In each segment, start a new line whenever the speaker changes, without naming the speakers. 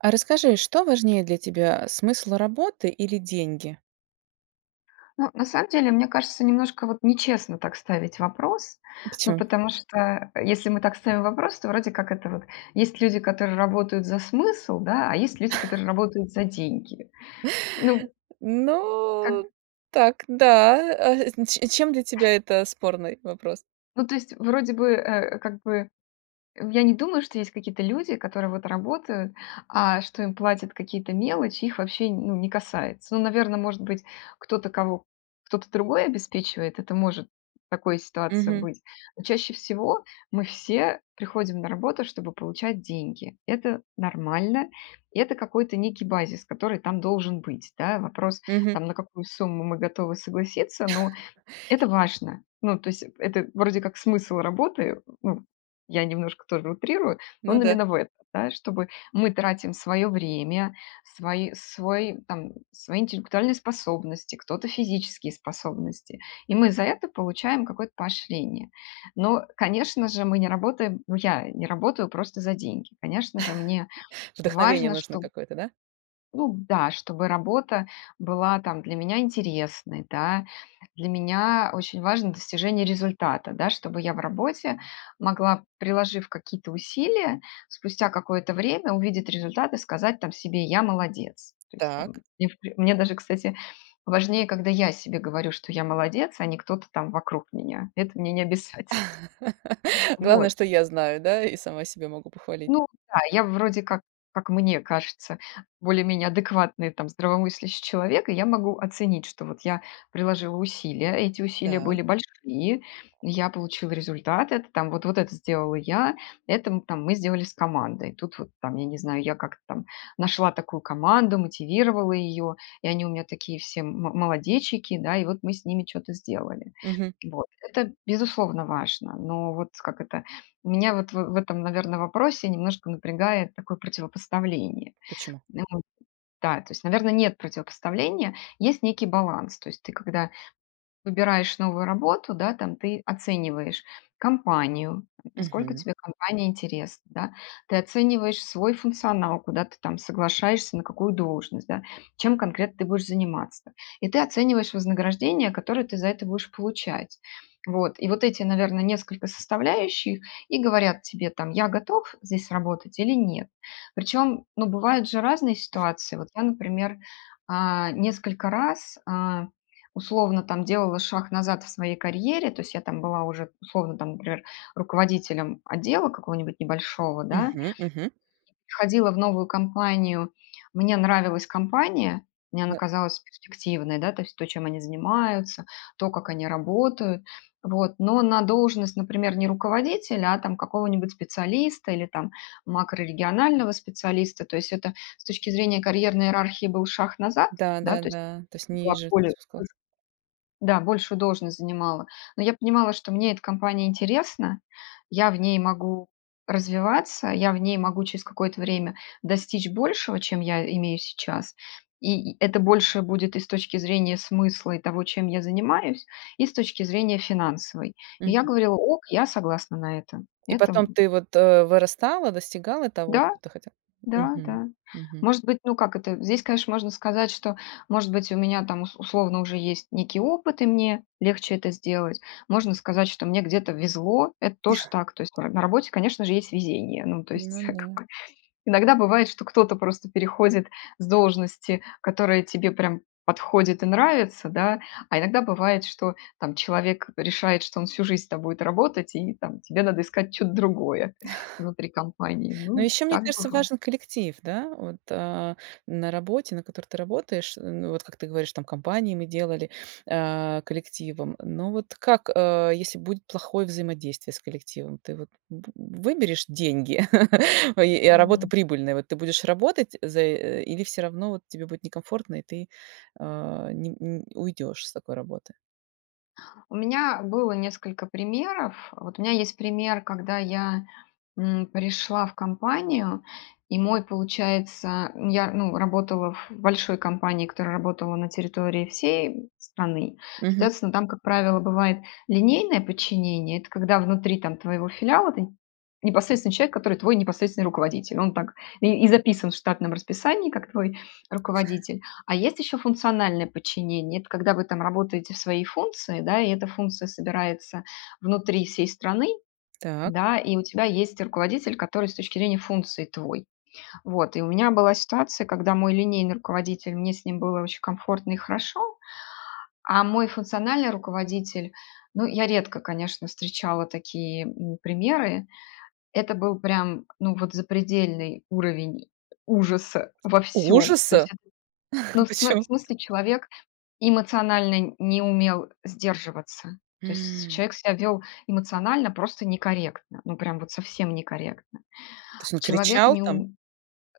А расскажи, что важнее для тебя: смысл работы или деньги?
Ну, на самом деле, мне кажется, немножко вот нечестно так ставить вопрос.
А
Ну,
почёму?
потому что если мы так ставим вопрос, то вроде как это вот есть люди, которые работают за смысл, да, а есть люди, которые работают за деньги. Ну. Как
Ну, так, да, а, а ч чем для тебя это спорный вопрос?
Ну, то есть вроде бы, э, как бы, э, я не думаю, что есть какие-то люди, которые вот работают, а что им платят какие-то мелочи, их вообще, не ну, не касается. Ну, наверно, может быть, кто-то, кого кто-то другой обеспечивает, это может в такой ситуации
Угу.
быть. Но чаще всего мы все приходим на работу, чтобы получать деньги. Это нормально. Это какой-то некий базис, который там должен быть. Да, вопрос,
Угу.
там на какую сумму мы готовы согласиться, но это важно. Ну, то есть это вроде как смысл работы. Ну, я немножко тоже утрирую, но
Ну
он
да.
именно в это, да, чтобы мы тратим своё время, свои свой, там, свои интеллектуальные способности, кто-то физические способности, и мы за это получаем какое-то поощрение. Но, конечно же, мы не работаем, ну, я не работаю просто за деньги, конечно же, мне
Вдохновение
важно,
нужно
чтоб
какое-то, да?
ну да, чтобы работа была там для меня интересной, да. Для меня очень важно достижение результата, да, чтобы я в работе могла, приложив какие-то усилия, спустя какое-то время увидеть результаты, сказать там себе: "Я молодец". То есть там,
Так.
мне в пр мне даже, кстати, важнее, когда я себе говорю, что я молодец, а не кто-то там вокруг меня. Это мне необязательно.
Главное,
Вот.
что я знаю, да, и сама себя могу похвалить.
Ну да, я вроде как, как мне кажется, более-менее адекватный, там, здравомыслящий человек, и я могу оценить, что вот я приложила усилия, а эти усилия
Так.
были большие, и я получила результат, это, там, вот вот это сделала я, это, там, мы сделали с командой. Тут вот, там, я не знаю, я как-то там нашла такую команду, мотивировала её, и они у меня такие все мо молодечики, да, и вот мы с ними чё-то сделали.
Угу.
Вот. Это, безусловно, важно. Но вот, как это, меня вот в этом, наверно, вопросе немножко напрягает такое противопоставление.
Почему?
Ну да, то есть, наверно, нет противопоставления, есть некий баланс. То есть ты когда выбираешь новую работу, да, там, ты оцениваешь компанию, насколько
Угу.
тебе компания интересна, да, ты оцениваешь свой функционал, куда ты там соглашаешься, на какую должность, да, чем конкретно ты будешь заниматься. И ты оцениваешь вознаграждение, которое ты за это будешь получать. Вот. И вот эти, наверно, несколько составляющих и говорят тебе, там: "Я готов здесь работать или нет". Причём, ну, бывают же разные ситуации. Вот я, например, а, несколько раз, а, условно, там, делала шаг назад в своей карьере, то есть я там была уже, условно, например, руководителем отдела какого-нибудь небольшого, да
Мгм, мгм.
уходила в новую компанию, мне нравилась компания, мне она
[unintelligible]
казалась перспективной, да, то есть то, чем они занимаются, то, как они работают. Вот, но на должность, например, не руководителя, а там какого-нибудь специалиста или там макрорегионального специалиста, то есть это с точки зрения карьерной иерархии был шаг назад,
Да,
да,
да,
то есть
да. То есть
была
ниже
более,
[unintelligible]
[unintelligible] да, большую должность занимала. Но я понимала, что мне эта компания интересна. Я в ней могу развиваться. Я в ней могу через какое-то время достичь большего, чем я имею сейчас. И это больше будет и с точки зрения смысла, и того, чем я занимаюсь, и с точки зрения финансовой. И я
Мгм.
говорила: "Ок, я согласна на это".
И
Это,
потом
м
ты вот, э, вырастала, достигала того,
Да.
что ты хотела
Да,
мгм,
да.
мгм.
Может быть, ну, как это, здесь, конечно, можно сказать, что, может быть, у меня там ус условно уже есть некий опыт и мне легче это сделать. Можно сказать, что мне где-то везло- это тоже так. То есть на работе, конечно же, есть везение. Ну, то
Ну
есть как
да.
бы иногда бывает, что кто-то просто переходит с должности, которая тебе прям подходит и нравится, да, а иногда бывает, что, там, человек решает, что он всю жизнь с тобой будет работать, и, там, тебе надо искать что-то другое внутри компании.
Ну,
Ну,
ещё, мне
так
кажется,
бывает.
важен коллектив. Да вот, э, на работе, на которой ты работаешь, м, ну, вот как ты говоришь, там компании мы делали, э, коллективом. Но вот как, э, если будет плохое взаимодействие с коллективом, ты вот, б выберешь деньги и, э, работа
М.
прибыльная, вот. Ты будешь работать за, э, или всё равно вот тебе будет некомфортно, и ты, а, не н уйдёшь с такой работы?
У меня было несколько примеров. Вот у меня есть пример, когда я, м, пришла в компанию и мой, получается М, я, ну, работала в большой компании, которая работала на территории всей, м, страны.
Мгм.
Соответственно, там, как правило, бывает линейное подчинение- это когда внутри, там, твоего филиала ты непосредственный человек, который твой непосредственный руководитель. Он так и и записан в штатном расписании как твой руководитель. А есть еще функциональное подчинение- это когда вы там работаете в своей функции, да, и эта функция собирается внутри всей страны,
Так.
да, и у тебя есть руководитель, который с точки зрения функций твой. Вот. И у меня была ситуация, когда мой линейный руководитель мне с ним было очень комфортно и хорошо. А мой функциональный руководитель- ну, я редко, конечно, встречала такие, м, примеры,- это был прям, ну, вот запредельный уровень ужаса во всём. То есть
Ужаса?
это, ну, в смы в
Почем
смысле, человек эмоционально не умел сдерживаться. То есть
М.
человек себя вёл эмоционально просто некорректно, ну, прям вот совсем некорректно.
То есть он
Человек
кричал
не
там?
ум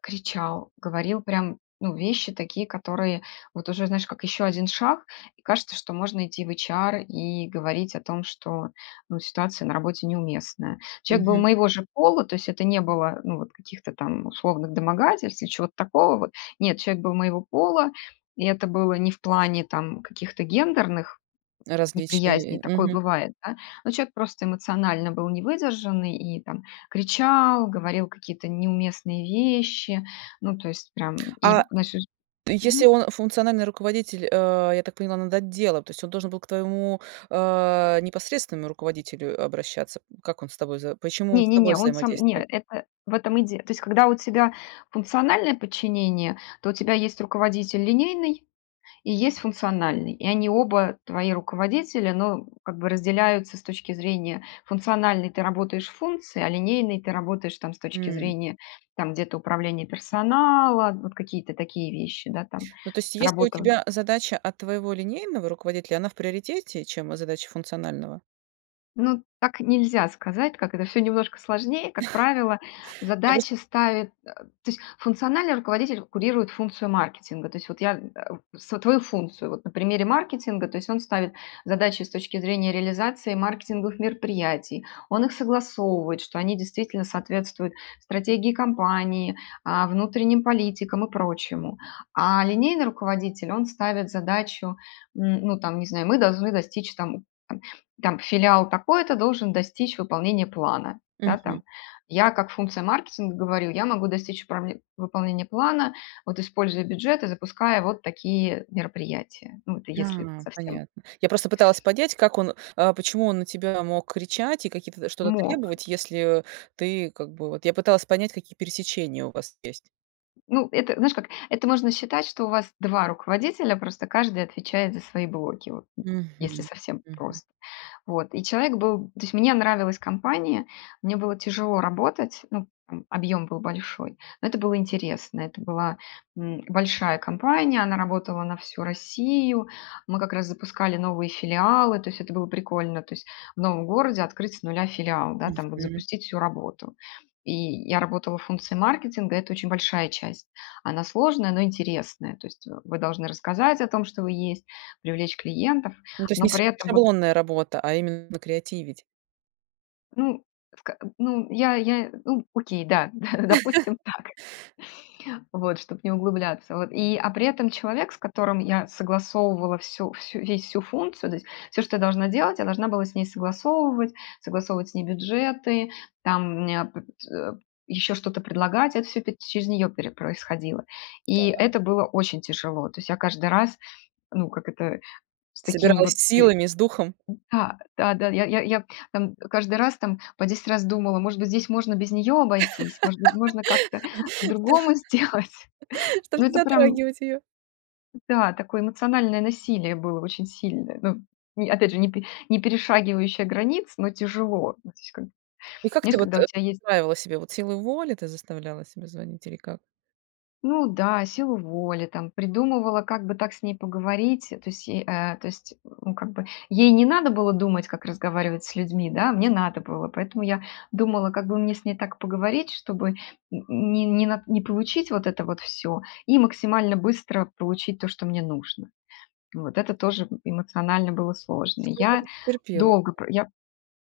кричал, говорил прям, ну, вещи такие, которые вот уже, знаешь, как еще 1 шаг, и кажется, что можно идти в HR и говорить о том, что, ну, ситуация на работе неуместная. Человек был
Мгм.
моего же пола, то есть это не было, ну, вот каких-то там условных домогательств или чего-то такого вот. Нет, человек был моего пола, и это было не в плане там каких-то гендерных
Различия
неприязней,
и
такое
мгм.
бывает, да? Но человек просто эмоционально был невыдержанный и там кричал, говорил какие-то неуместные вещи, ну, то есть прям.
А
И [unintelligible]
если
Мгм.
он функциональный руководитель, э, я так поняла, над отделом, то есть он должен был к твоему, а, непосредственному руководителю обращаться? Как он с тобой за почему он
Не,
с
не,
тобой
не, он сам не,
взаимодействовал?
это, в этом и де То есть, когда у тебя функциональное подчинение, то у тебя есть руководитель линейный и есть функциональный, и они оба твои руководители. Но как бы разделяются с точки зрения функциональной ты работаешь в функции, а линейной ты работаешь, там, с точки
М.
зрения, там, где-то управления персонала, вот какие-то такие вещи, да, там.
Ну, то есть, если у
Работа, м
тебя задача от твоего линейного руководителя, она в приоритете, чем задача функционального?
Ну, так нельзя сказать, так как это всё немножко сложнее. Как правило,
Я просто.
задачи ставит, э, то есть, функциональный руководитель курирует функцию маркетинга. То есть, вот я, а, свою функцию, вот, на примере маркетинга, то есть, он ставит задачи с точки зрения реализации маркетинговых мероприятий, он их согласовывает, что они действительно соответствуют стратегии компании, а, внутренним политикам и прочему. А линейный руководитель, он ставит задачу, н ну, там, не знаю: "Мы должны достичь, там, там, там, филиал такой-то должен достичь выполнения плана". Да,
Мгм.
там. Я как функция маркетинга говорю: "Я могу достичь пробе выполнения плана, вот, используя бюджет и запуская вот такие мероприятия". Ну, если
Да.
совсем
Понятно. Я просто пыталась понять, как он, а почему он на тебя мог кричать и какие-то, что-то
Мог.
требовать, если, э, ты, как бы, вот Я пыталась понять, какие пересечения у вас есть.
Ну, это, знаешь как. Это можно считать, что у вас 2 руководителя, просто каждый отвечает за свои блоки. Вот, если
Мгм.
совсем
Мгм.
прос Вот. И человек был то есть, мне нравилась компания, мне было тяжело работать, ну, там, объем был большой. Но это было интересно, это была, м, большая компания, она работала на всю Россию. Мы как раз запускали новые филиалы, то есть это было прикольно, то есть, в новом городе открыть с нуля филиал, да, там вот,
Мгм.
запустить всю работу. И я работала в функции маркетинга, это очень большая часть. Она сложная, но интересная. То есть, вы должны рассказать о том, что вы есть, привлечь клиентов,
Ну, то есть,
но
не ша
при этом, вот
шаблонная работа, а именно креативить.
Ну, в ка м, ну, я я, ну, окей, да да, допустим, так. Вот, чтоб не углубляться. Вот и, а при этом человек, с которым я согласовывала всю всю весь всю функцию, то есть, всё, что я должна делать, я должна была с ней согласовывать, согласовывать с ней бюджеты, там у меня пот еще что-то предлагать. Это всё пет через нее пере происходило. И
Так.
это было очень тяжело. То есть, я каждый раз, ну, как это, с таким
Собиралась
вот,
с
и
силами, с духом?
да-да-да, я я я, там, каждый раз, там, по 10 раз думала: "Может быть, здесь можно без нее обойтись? Может быть, можно как-то по-другому сделать?"
Что же,
Но
не
это прям
затрагивать ее.
Да, такое эмоциональное насилие было очень сильное. Ну, ни опять же, не пе не перешагивающее границ, но тяжело, то есть, как бы.
И как
Знаешь,
ты вот,
когда у
э,
тебя есть
правила себе, вот, силу воли, ты заставляла себя звонить или как?
Ну да, силу воли, там, придумывала, как бы так с ней поговорить. То есть, е э, то есть, ну, как бы, ей не надо было думать, как разговаривать с людьми, да, а мне надо было, поэтому я думала, как бы мне с ней так поговорить, чтобы н не не на не получить вот это вот всё, и максимально быстро получить то, что мне нужно. Вот. Это тоже эмоционально было сложно. И
Сколько
я
же ты терпела
долго
это?
про я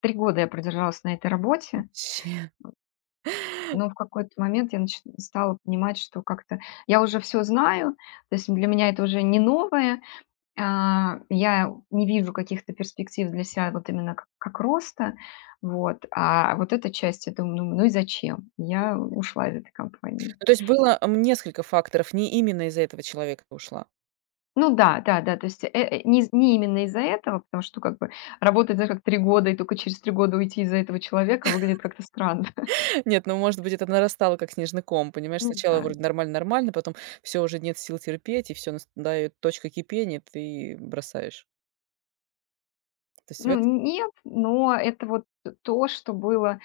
3 года я продержалась на этой работе. Вот.
Вообще.
Но в какой-то момент я нач стала понимать, что как-то я уже всё знаю, то есть для меня это уже не новое, а, я не вижу каких-то перспектив для ся, вот именно как как роста, вот. А вот эта часть я дум думаю: "Ну и зачем?" Я ушла из этой компании.
Ну, то есть, было, м несколько факторов, не именно из-за этого человека ты ушла?
Ну да-да-да, то есть, э э, не из не именно из-за этого, потому что, как бы, работать, знаешь, как 3 года и только через 3 года уйти из-за этого человека выглядит как-то странно.
Нет, ну, может быть, это нарастало как снежный ком, понимаешь,
Ну
сначала
да,
вроде
да.
нормально нормально, потом- всё, уже нет сил терпеть, и, всё, настает точка кипения, ты бросаешь. То есть в
Ну,
этом
н нет, но это вот то, что было,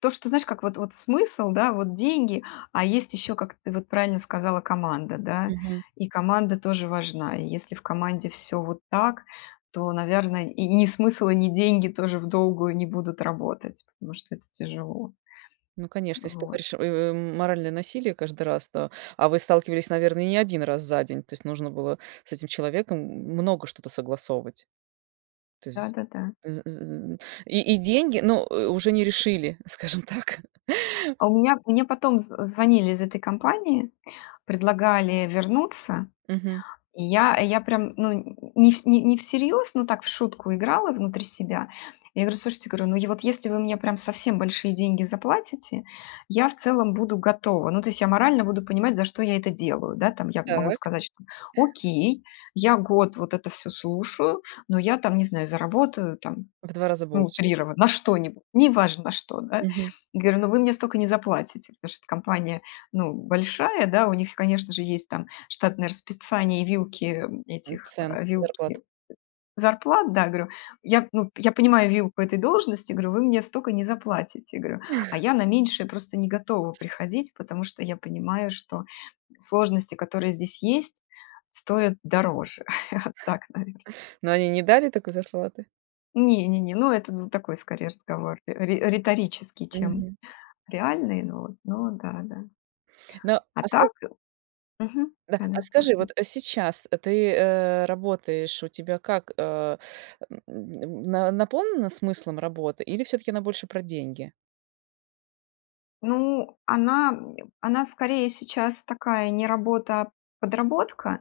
то, что, знаешь, как вот вот, смысл, да, вот деньги, а есть еще, как ты вот правильно сказала, команда, да.
Мгм.
И команда тоже важна. И если в команде всё вот так, то, наверно, и ни смысл, и ни деньги тоже в долгую не будут работать, потому что это тяжело.
Ну, конечно, если ты
Вот.
говоришь: "Ой ой, м моральное насилие"- каждый раз, то А вы сталкивались, наверно, и не 1 раз за день, то есть нужно было с этим человеком много что-то согласовывать? То есть
Да-да-да.
з з з з И и деньги, ну, уже не решили, скажем так?
А у меня мне потом з звонили из этой компании, предлагали вернуться.
Мгм.
И я я прям, ну, не в не всерьез, но так в шутку играла внутри себя. Я говорю:"Слушайте"- говорю- "Ну, е вот если вы мне прям совсем большие деньги заплатите, я в целом буду готова. Ну то есть я морально буду понимать, за что я это делаю, да, там". Я могу
Так.
сказать, что: "Окей, я год вот это всё слушаю, но я там, не знаю, заработаю там,
В 2 раза
ну,
больше.
утрированно, на что-нибудь, неважно на что, да
Мгм.
-говорю. "Ну, вы мне столько не заплатите"- потому что компания, ну, большая, да, у них, конечно же, есть там штатное расписание и вилки
М
этих
цен
э,
[unintelligible] зарплату.
вилки зарплат, да. Говорю: "Я, ну, я понимаю вилку этой должности". Говорю: "Вы мне столько не заплатите"- говорю. А я на меньшее просто не готова приходить, потому что я понимаю, что сложности, которые здесь есть, стоят дороже". Вот так, наверно.
Но они не дали такой зарплаты?
Не-не-не, ну, это, ну, такой скорее разговор ри риторический, чем
Мгм.
реальный, но вот но да да.
Но,
А
а, ска
так мгм.
Да. А
Да-да,
скажи, вот
слушаю.
сейчас ты, э, работаешь, у тебя как, а, мн мн наполнена смыслом работа или всё-таки она больше про деньги?
Ну, она, м, она скорее сейчас такая не работа, а подработка,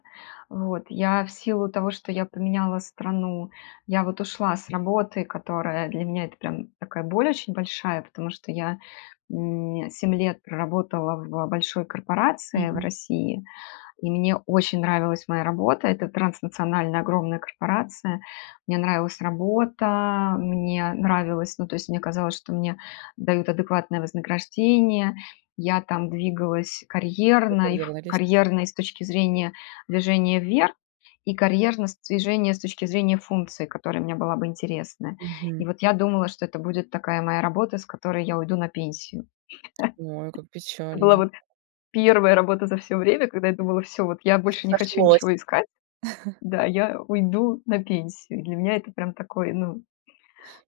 вот. Я в силу того, что я поменяла страну, я вот ушла с работы, которая для меня это прям такая боль очень большая, потому что я, м, 7 лет проработала в большой корпорации в
Мгм.
России, и мне очень нравилась моя работа. Это транснациональная огромная корпорация. Мне нравилась работа, мне нравилось ну, то есть, мне казалось, что мне дают адекватное вознаграждение. Я там двигалась
По
карьерно, и ф
карьерной лестнице?
карьерно, и с точки зрения движения вверх, и карьерно с движения с точки зрения функции, которая мне была бы интересна. И
Мгм.
вот я думала, что это будет такая моя работа, с которой я уйду на пенсию.
Ой, как
Это была
печально.
вот первая работа за всё время, когда я думала: "Всё, вот я
Всё
больше не хочу
сошлось.
ничего искать"-да-"я уйду на пенсию". И для меня это прям такой, ну,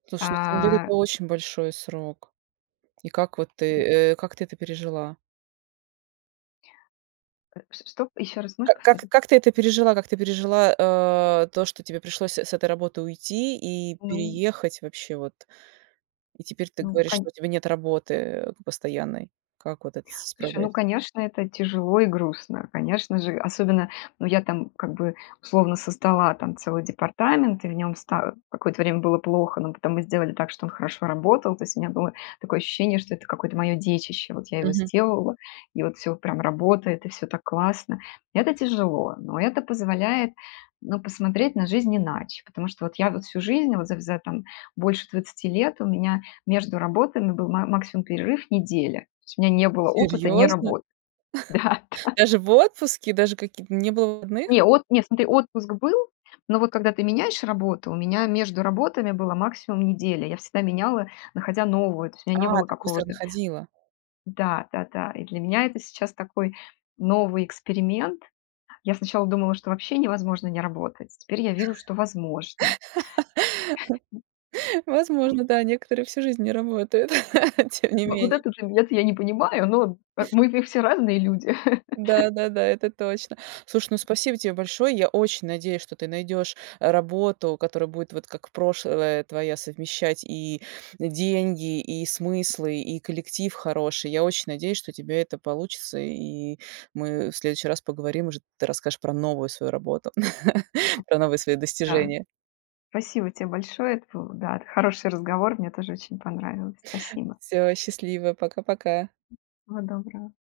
Слушай, ну, 7 лет-
а
это очень большой срок. И как вот ты э, как ты это пережила?
Э, ч что? Ещё раз можешь
Ка как
повторить?
как ты это пережила, как ты пережила, э, то, что тебе пришлось с э с этой работы уйти и
Ну
переехать вообще вот? И теперь ты
Ну,
говоришь, что
кань
у тебя нет работы, э, постоянной. Как вот это с
Слушай,
справляешься?
ну, конечно, это тяжело и грустно, конечно же. Особенно ну, я там как бы условно создала там целый департамент, и в нём ста какое-то время было плохо, но потом мы сделали так, что он хорошо работал. То есть у меня было такое ощущение, что это какое-то моё детище, вот я его
Мгм.
сделала, и вот всё прям работает, и всё так классно. Это тяжело, но это позволяет, ну, посмотреть на жизнь иначе, потому что вот я вот всю жизнь, вот за за там больше 20 лет, у меня между работами был ма максимум перерыв неделя. То есть у меня не было опыта не
Серьёзно?
работы. Да, да.
Даже в отпуске, даже каки не было выходных?
Не, от не, смотри, отпуск был, но вот когда ты меняешь работу, у меня между работами была максимум неделя. Я всегда меняла, находя новую, то есть у меня не
А,
было
так быстро
какого-то
находила.
Да-да-да. И для меня это сейчас такой новый эксперимент. Я сначала думала, что вообще невозможно не работать, теперь я вижу, что возможно.
Возможно, да, некоторые всю жизнь не работают, тем не
Во вот
менее.
этот момент я не понимаю, но, а, мы в все разные люди.
Да, да, да, это точно. Слушай, ну, спасибо тебе большое. Я очень надеюсь, что ты найдешь работу, которая будет, вот как прошлая твоя, совмещать и деньги, и смыслы, и коллектив хороший. Я очень надеюсь, что у тебя это получится, и мы в следующий раз поговорим, уже ты расскажешь про новую свою работу, про новые свои
Да.
достижения.
Спасибо те большое, это был да, это хороший разговор, мне тоже очень понравилось. Спасибо.
Всё, счастливо, пока-пока.
Всего доброго.